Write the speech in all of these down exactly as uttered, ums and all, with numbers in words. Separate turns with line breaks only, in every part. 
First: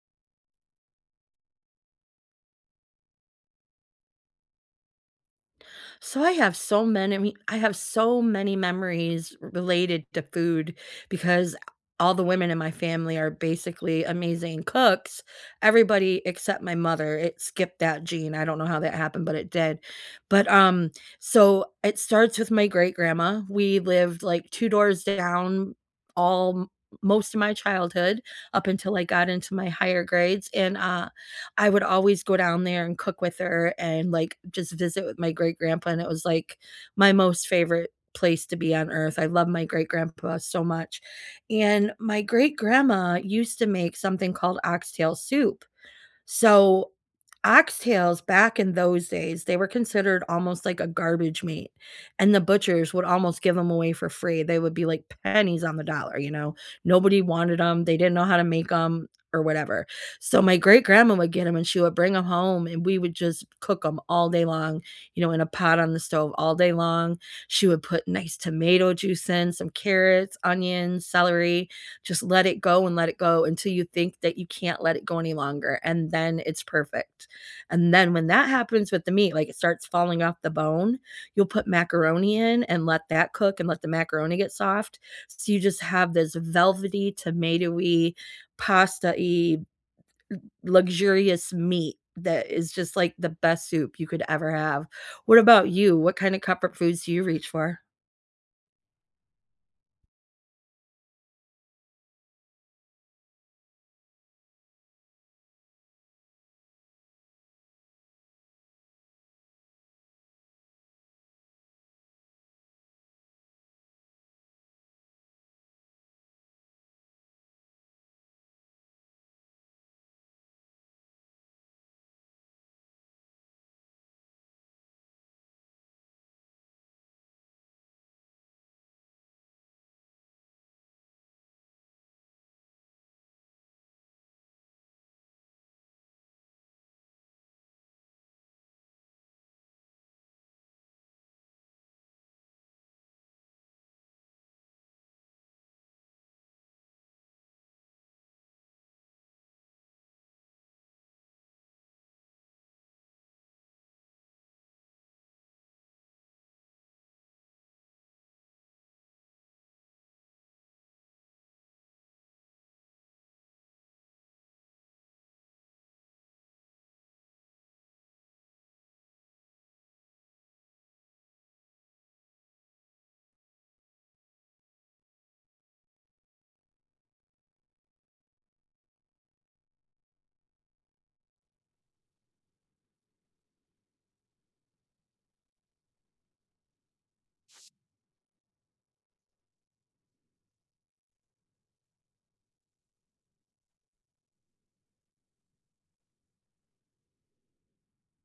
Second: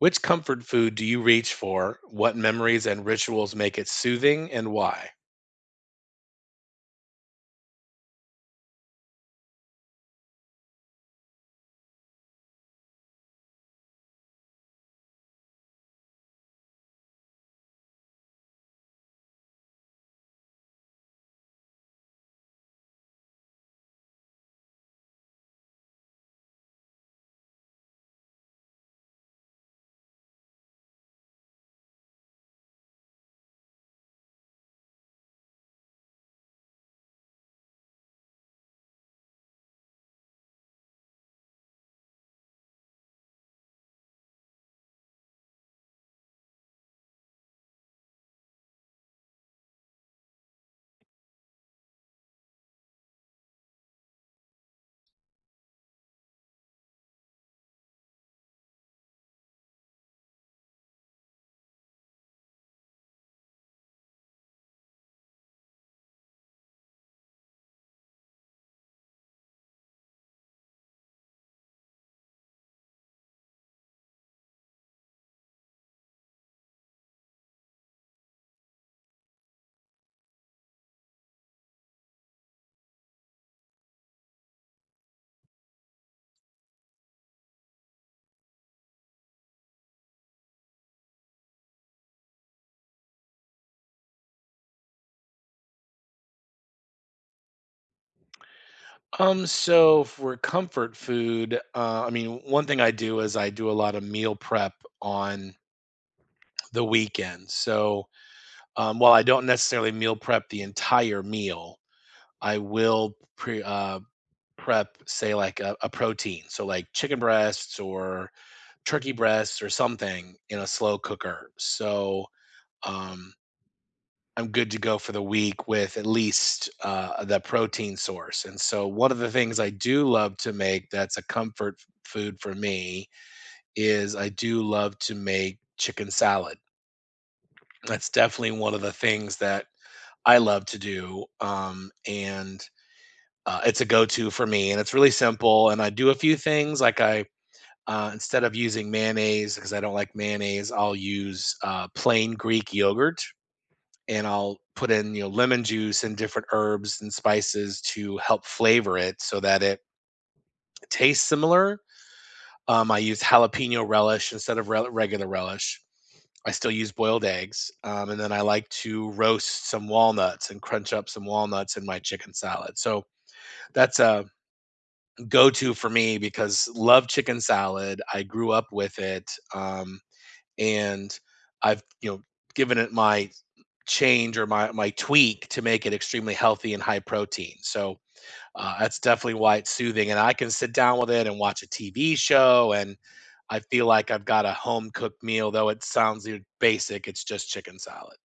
Which comfort food do you reach for? What memories and rituals make it soothing and why?
So I have so many I mean, I have so many memories related to food because all the women in my family are basically amazing cooks. Everybody except my mother. It skipped that gene. I don't know how that happened, but it did. But um, so it starts with my great grandma. We lived like two doors down all most of my childhood up until I got into my higher grades. And uh I would always go down there and cook with her and, like, just visit with my great grandpa, and it was, like, my most favorite place to be on earth. I love my great grandpa so much, and my great grandma used to make something called oxtail soup, so, oxtails back in those days, they were considered almost like a garbage meat, and the butchers would almost give them away for free. They would be like pennies on the dollar, you know? Nobody wanted them. They didn't know how to make them or whatever. So, my great grandma would get them, and she would bring them home, and we would just cook them all day long, you know, in a pot on the stove all day long. She would put nice tomato juice in, some carrots, onions, celery, just let it go and let it go until you think that you can't let it go any longer, and then it's perfect. And then when that happens with the meat, like it starts falling off the bone, you'll put macaroni in and let that cook and let the macaroni get soft. So you just have this velvety, tomatoey, pasta-y, luxurious meat that is just like the best soup you could ever have. What about you? What kind of comfort foods do you reach for?
Um, so for comfort food, uh, I mean, one thing I do is I do a lot of meal prep on the weekend. So um, while I don't necessarily meal prep the entire meal, I will pre uh, prep, say, like a, a protein. So like chicken breasts or turkey breasts or something in a slow cooker. So um, I'm good to go for the week with at least uh, the protein source. And so, one of the things I do love to make that's a comfort f- food for me is I do love to make chicken salad. That's definitely one of the things that I love to do. Um, and uh, It's a go to for me. And it's really simple. And I do a few things like I, uh, instead of using mayonnaise, because I don't like mayonnaise, I'll use uh, plain Greek yogurt, and I'll put in, you know, lemon juice and different herbs and spices to help flavor it so that it tastes similar. Um, I use jalapeno relish instead of rel regular relish. I still use boiled eggs, um, and then I like to roast some walnuts and crunch up some walnuts in my chicken salad. So that's a go-to for me because love chicken salad. I grew up with it, um, and I've, you know, given it my change or my my tweak to make it extremely healthy and high protein. So uh, that's definitely why it's soothing, and I can sit down with it and watch a T V show, and I feel like I've got a home cooked meal. Though it sounds e- basic, it's just chicken salad.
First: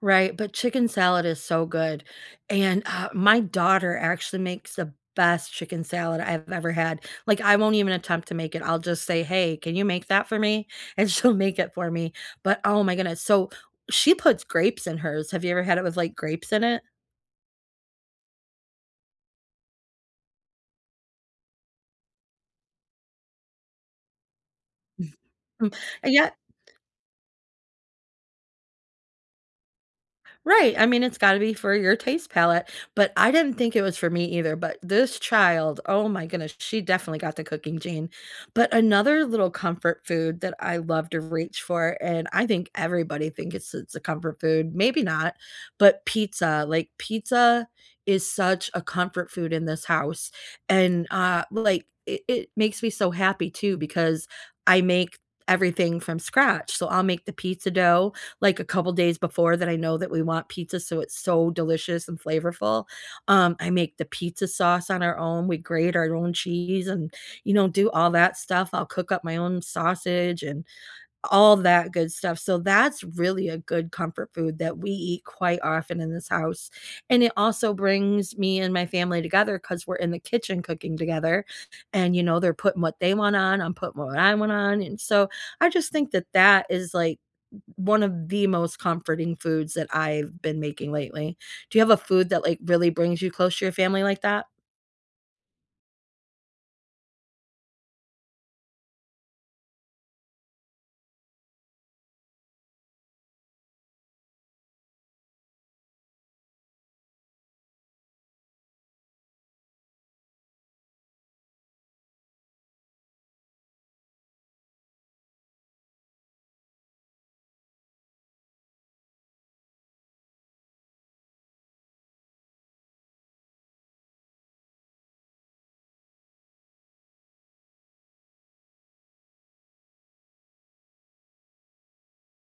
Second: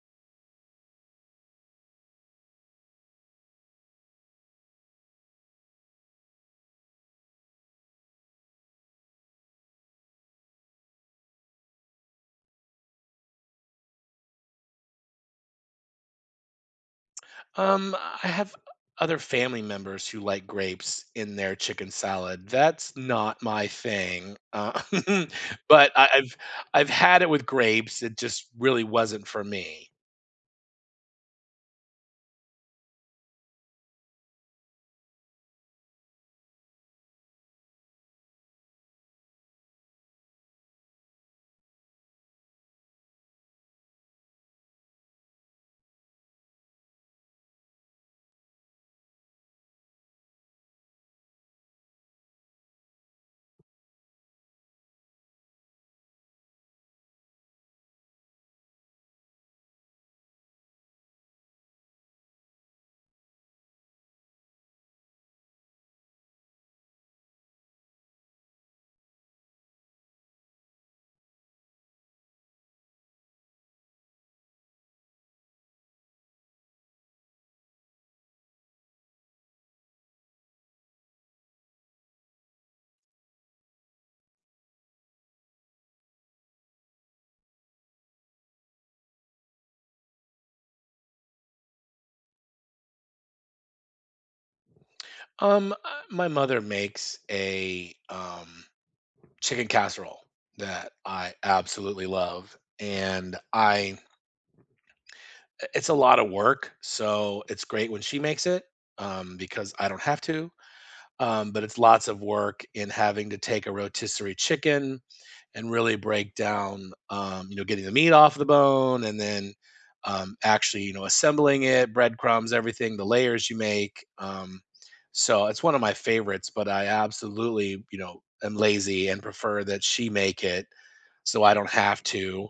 Right, but chicken salad is so good, and, uh, my daughter actually makes the best chicken salad I've ever had, like, I won't even attempt to make it, I'll just say, "Hey, can you make that for me?" And she'll make it for me, but oh my goodness, so she puts grapes in hers, have you ever had it with, like, grapes in it?
Um, I have other family members who like grapes in their chicken salad. That's not my thing, uh,
Mm,
but I,
yeah.
I've I've had it with grapes. It just really wasn't for me.
Right, I mean, it's gotta be for your taste palette, but I didn't think it was for me either, but this child, oh my goodness, she definitely got the cooking gene. But another little comfort food that I love to reach for, and I think everybody thinks it's it's a comfort food, maybe not, but pizza, like, pizza is such a comfort food in this house, and, uh, like, it it makes me so happy too because I make everything from scratch, so I'll make the pizza dough like a couple days before that I know that we want pizza, so it's so delicious and flavorful. Um, I make the pizza sauce on our own. We grate our own cheese and, you know, do all that stuff. I'll cook up my own sausage and all that good stuff. So that's really a good comfort food that we eat quite often in this house, and it also brings me and my family together because 'cause we're in the kitchen cooking together, and, you know, they're putting what they want on, I'm putting what I want on, and so I just think that that is, like, one of the most comforting foods that I've been making lately. Do you have a food that, like, really brings you close to your family like that?
Um, uh, my mother makes a um chicken casserole that I absolutely love, and I it's a lot of work, so it's great when she makes it um because I don't have to. Um, but it's lots of work in having to take a rotisserie chicken and really break down, um, you know, getting the meat off the bone and then um, actually, you know, assembling it, breadcrumbs, everything, the layers you make. Um, so it's one of my favorites, but I absolutely, you know, am lazy and prefer that she make it so I don't have to.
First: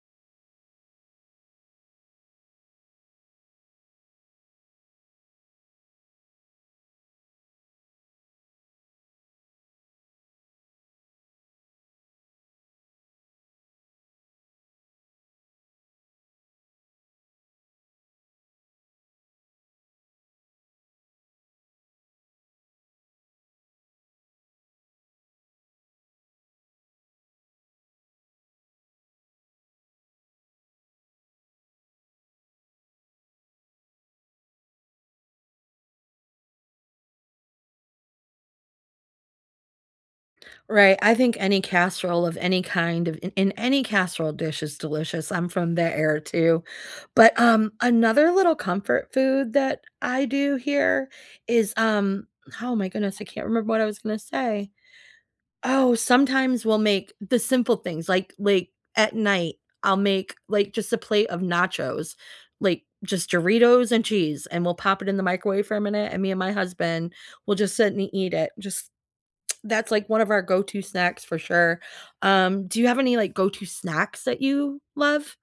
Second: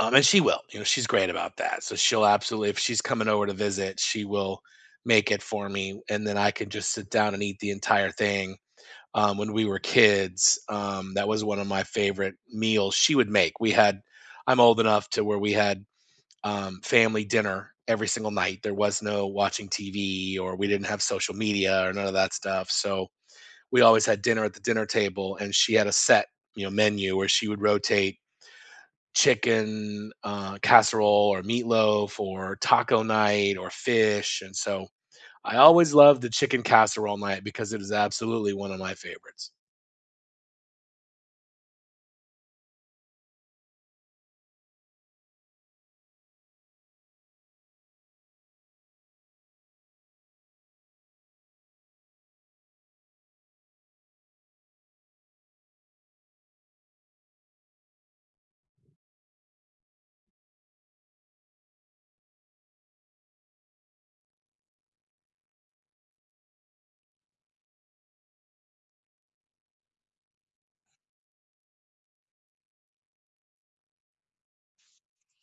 Um, and she will, you know, she's great about that. So she'll absolutely, if she's coming over to visit, she will make it for me, and then I can just sit down and eat the entire thing. Um, when we were kids, Um, that was one of my favorite meals she would make. We had, I'm old enough to where we had um, family dinner every single night. There was no watching T V, or we didn't have social media or none of that stuff. So we always had dinner at the dinner table, and she had a set, you know, menu where she would rotate chicken uh, casserole, or meatloaf, or taco night, or fish, and so. I always loved the chicken casserole night because it is absolutely one of my favorites.
Right, I think any casserole of any kind of in in any casserole dish is delicious, I'm from that era too, but, um, another little comfort food that I do here is, um oh my goodness, I can't remember what I was gonna say. Oh, sometimes we'll make the simple things, like like, at night, I'll make, like, just a plate of nachos, like, just Doritos and cheese, and we'll pop it in the microwave for a minute, and me and my husband will just sit and eat it, just that's, like, one of our go-to snacks for sure. Um, do you have any, like, go-to snacks that you love?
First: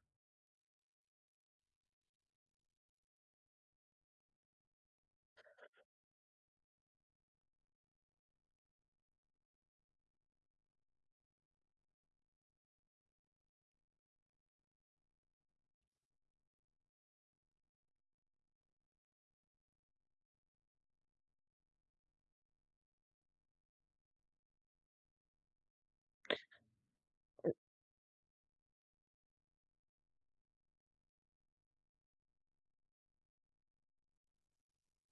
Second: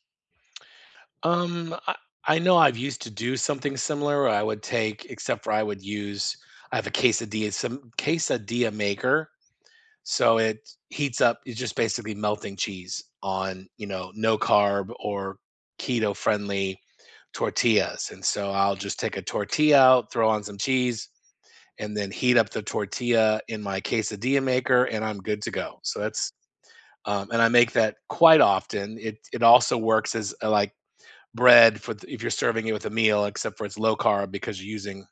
Um, I, I know I've used to do something similar where I would take, except for I would use, I have a quesadilla, some quesadilla maker. So it heats up, it's just basically melting cheese on, you know, no carb or keto friendly tortillas. And so I'll just take a tortilla out, throw on some cheese, and then heat up the tortilla in my quesadilla maker, and I'm good to go. So that's, um, and I
Er
make that quite often. It it also works as a, like, bread for if you're serving it with a meal, except for it's low carb because you're using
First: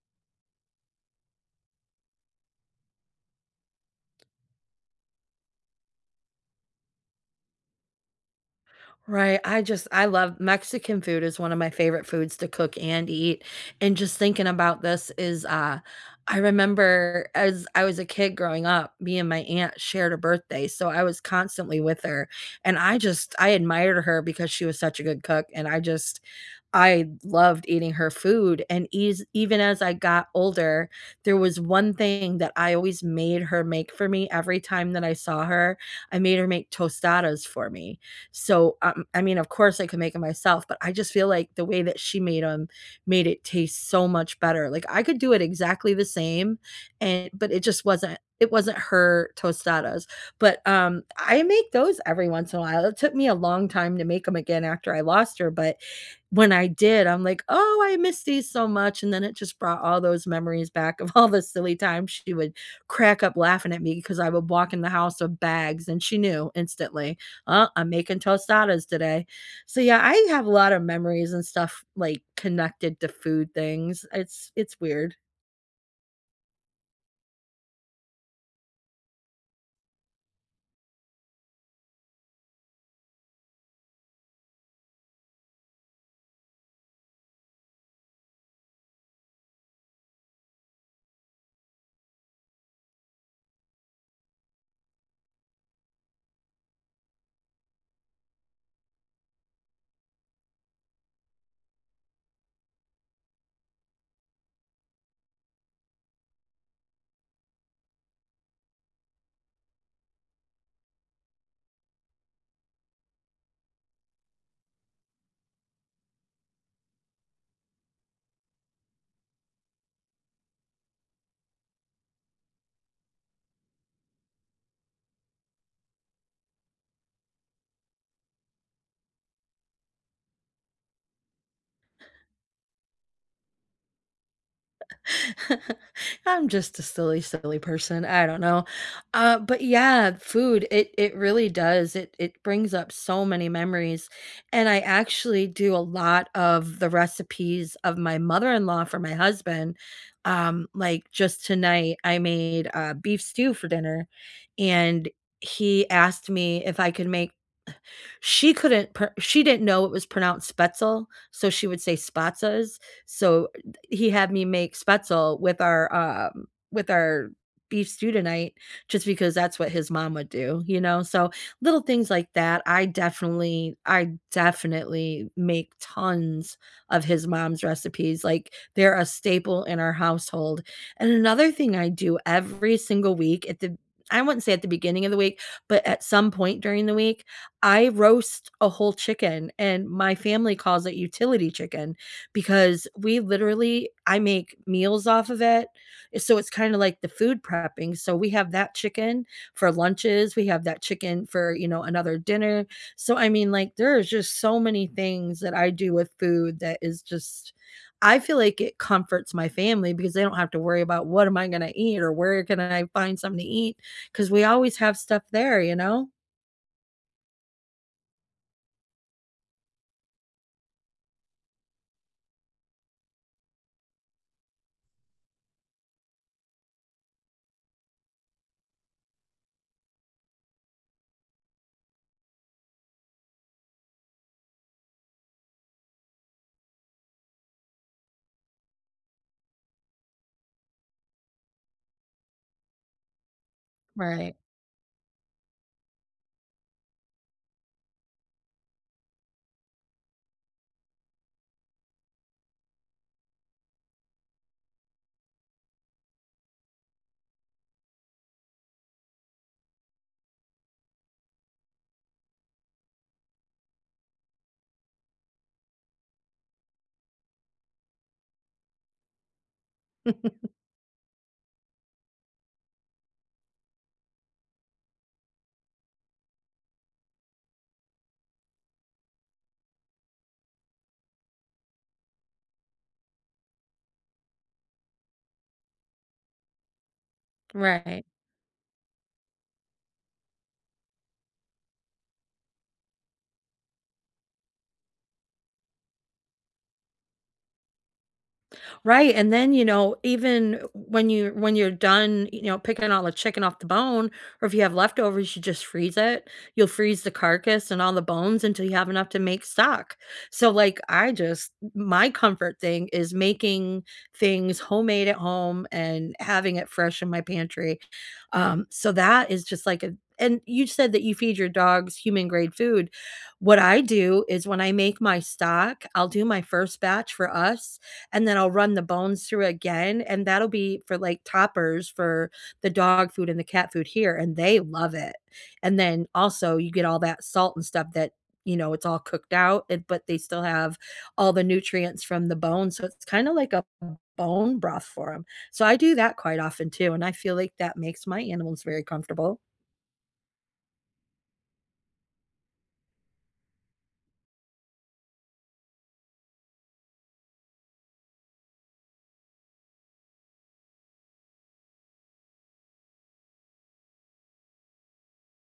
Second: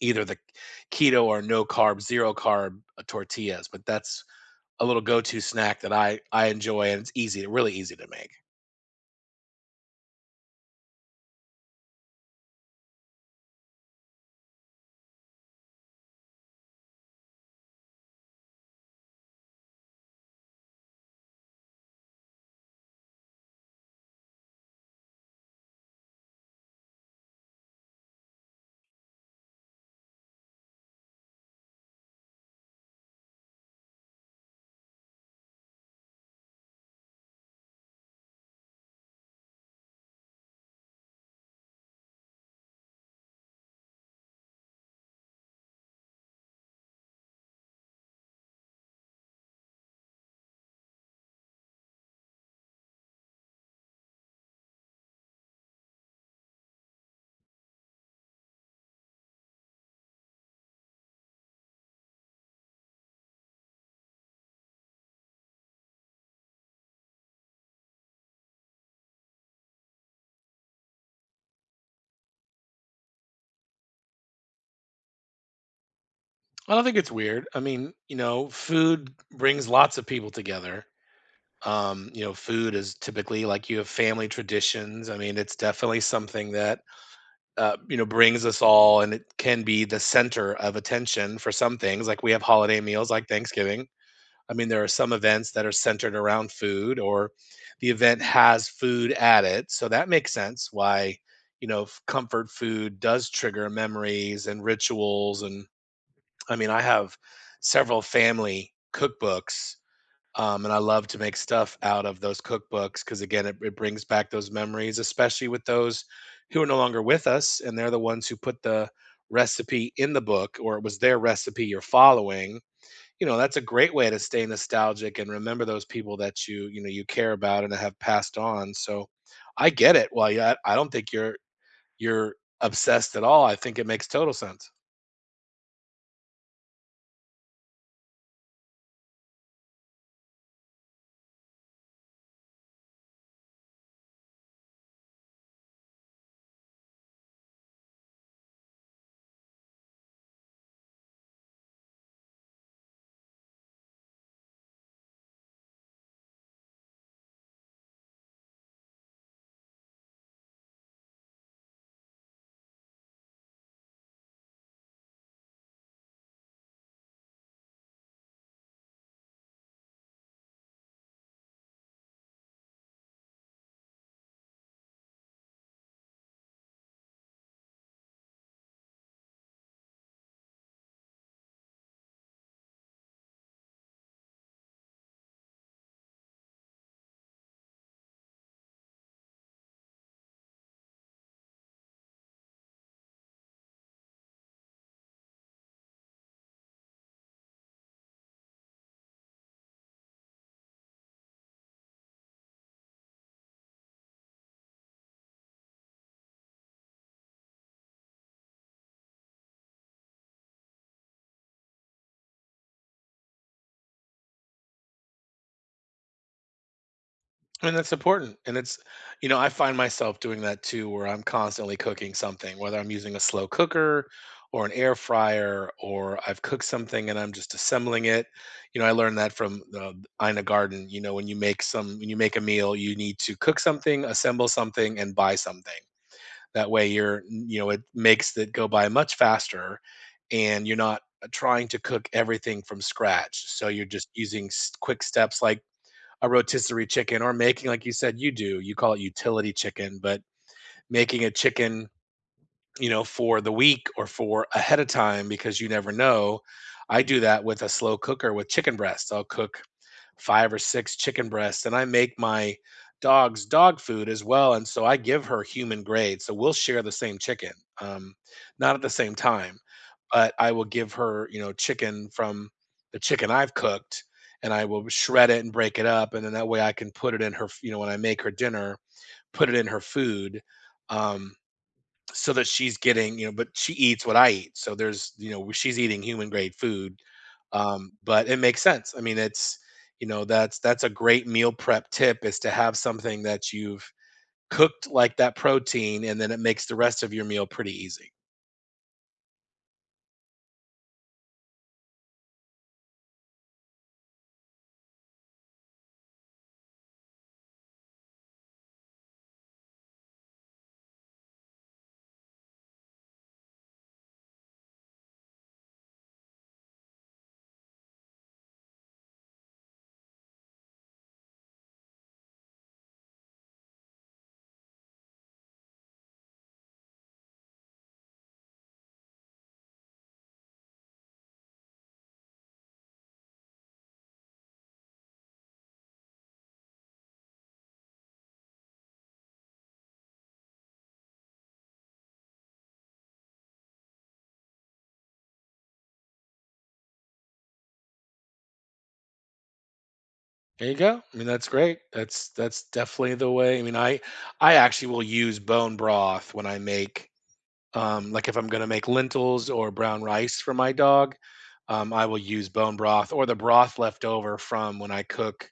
either the keto or no carb, zero carb uh, tortillas. But that's a little go-to snack that I I enjoy, and it's easy, really easy to make.
Right. I just I love Mexican food is one of my favorite foods to cook and eat. And just thinking about this is uh I remember as I was a kid growing up, me and my aunt shared a birthday. So I was constantly with her. And I just I admired her because she was such a good cook. And I just I loved eating her food. And eas even as I got older, there was one thing that I always made her make for me every time that I saw her. I made her make tostadas for me. So, um, I mean, of course I could make it myself, but I just feel like the way that she made them made it taste so much better. Like, I could do it exactly the same and but it just wasn't it wasn't her tostadas. But, um, I make those every once in a while. It took me a long time to make them again after I lost her, but when I did, I'm like, "Oh, I miss these so much," and then it just brought all those memories back of all the silly times she would crack up laughing at me because I would walk in the house with bags, and she knew instantly oh, I'm making tostadas today. So yeah, I have a lot of memories and stuff like connected to food things. It's it's weird.
I don't think it's weird. I mean, you know, food brings lots of people together. Um, you know, food is typically like you have family traditions. I mean, it's definitely something that uh, you know, brings us all, and it can be the center of attention for some things. Like we have holiday meals, like Thanksgiving. I mean, there are some events that are centered around food, or the event has food at it. So that makes sense why, you know, f- comfort food does trigger memories and rituals. And I mean, I have several family cookbooks. Um, and I love to make stuff out of those cookbooks because, again, it, it brings back those memories, especially with those who are no longer with us. And they're the ones who put the recipe in the book, or it was their recipe you're following, you know, that's a great way to stay nostalgic and remember those people that you, you know, you care about and have passed on. So I get it. Well, yeah, I don't think you're you're obsessed at all. I think it makes total sense.
I'm just a silly, silly person. I don't know. Uh, but yeah, food, it it really does. It it brings up so many memories. And I actually do a lot of the recipes of my mother-in-law for my husband. Um, like just tonight, I made uh, beef stew for dinner, and he asked me if I could make she couldn't pr she didn't know it was pronounced Spetzel, so she would say Spatzes, so he had me make Spetzel with our, um with our beef stew tonight just because that's what his mom would do, you know, so little things like that, I definitely I definitely make tons of his mom's recipes, like, they're a staple in our household, and another thing I do every single week at the I wouldn't say at the beginning of the week, but at some point during the week, I roast a whole chicken, and my family calls it utility chicken because we literally I make meals off of it, eh, so it's kinda like the food prepping, so we have that chicken for lunches, we have that chicken for, you know, another dinner, so, I mean, like, there is just so many things that I do with food that is just I feel like it comforts my family because they don't have to worry about what am I gonna eat or where can I find something to eat because we always have stuff there, you know?
And that's important. And it's, you know, I find myself doing that too, where I'm constantly cooking something, whether I'm using a slow cooker or an air fryer, or I've cooked something and I'm just assembling it. You know, I learned that from uh, Ina Garden. You know, when you make some, when you make a meal, you need to cook something, assemble something, and buy something. That way you're, you know, it makes it go by much faster, and you're not uh, trying to cook everything from scratch. So you're just
Right,
using s quick steps like a rotisserie chicken, or making like you said you do, you call it utility chicken, but making a chicken, you know, for the week or for ahead of time because you never know. I do that with a slow cooker with chicken breasts. I'll cook five or six chicken breasts, and I make my dog's dog food as well. And so I give her human grade. So we'll share the same chicken, um, not at the same time, but I will give her, you know, chicken from the chicken I've cooked, and I will shred it and break it up. And then that way I can put it in her, f- you know, when I make her dinner, put it in her food. Um, so that she's getting, you know, but she eats what I eat. So there's, you know, she's eating human grade food. Um,
right.
but it makes sense. I mean, it's, you know, that's that's a great meal prep tip is to have something that you've cooked like that protein, and then it makes the rest of your meal pretty easy.
Right, and then, you know, even when you when you're done, you know, picking all the chicken off the bone, or if you have leftovers, you just freeze it. You'll freeze the carcass and all the bones until you have enough to make stock. So, like, I just my comfort thing is making things homemade at home and having it fresh in my pantry. Um, so that is just like a and you said that you feed your dogs human grade food. What I do is when I make my stock, I'll do my first batch for us and then I'll run the bones through again, and that'll be for, like, toppers for the dog food and the cat food here, and they love it, and then, also, you get all that salt and stuff that, you know, it's all cooked out, and but they still have all the nutrients from the bone, so it's kinda like a bone broth for them. So I do that quite often too, and I feel like that makes my animals very comfortable.
There you go. I mean, that's great. That's that's definitely the way. I mean, I I actually will use bone broth when I make. Um, like if I'm gonna make lentils or brown rice for my dog, um, I will use bone broth or the broth left over from when I cook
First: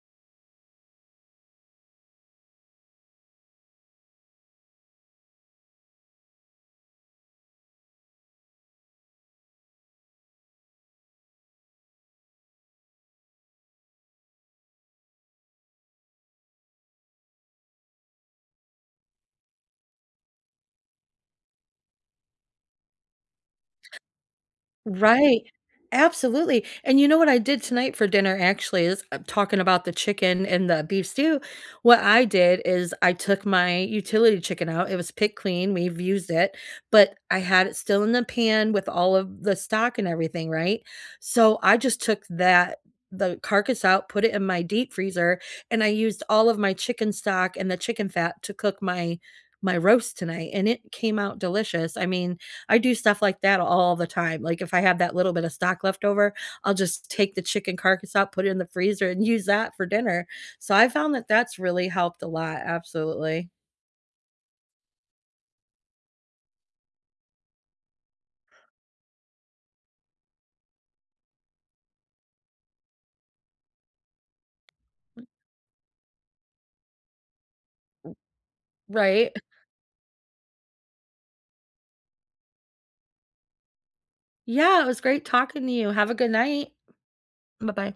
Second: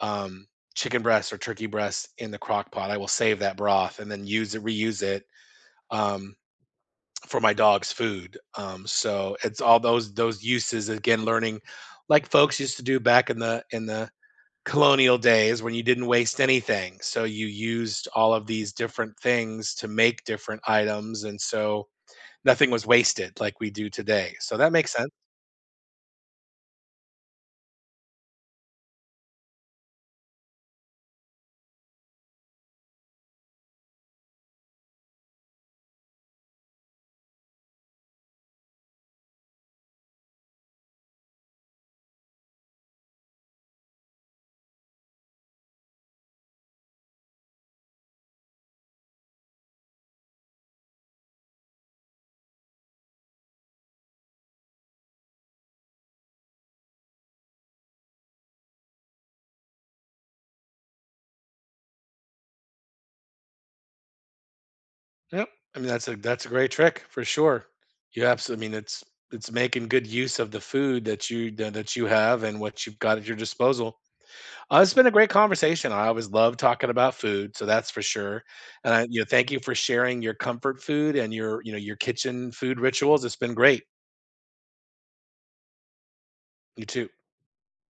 um, chicken breasts or turkey breasts in the crock pot. I will save that broth and then use it, reuse it, um, for my dog's food. Um, so it's all those those uses again, learning like folks used to do back in the in the colonial days when you didn't waste anything. So you used all of these different things to make different items, and so nothing was wasted like we do today. So that makes sense.
Right. Absolutely. And you know what I did tonight for dinner actually is uh, talking about the chicken and the beef stew. What I did is I took my utility chicken out. It was picked clean. We've used it, but I had it still in the pan with all of the stock and everything, right? So I just took that the carcass out, put it in my deep freezer, and I used all of my chicken stock and the chicken fat to cook my my roast tonight and it came out delicious. I mean, I do stuff like that all the time. Like, if I have that little bit of stock left over, I'll just take the chicken carcass out, put it in the freezer, and use that for dinner. So I found that that's really helped a lot. Absolutely.
Yep. I mean, that's a that's a great trick for sure. You absolutely. I mean, it's it's making good use of the food that you tha- that you have and what you've got at your disposal. Uh, it's been a great conversation. I always love talking about food, so that's for sure. And I, you know,
Right?
thank you for sharing your comfort food and your, you know, your kitchen food rituals. It's been great.
Yeah, it was great talking to you. Have a good night.
You too.
Bye bye.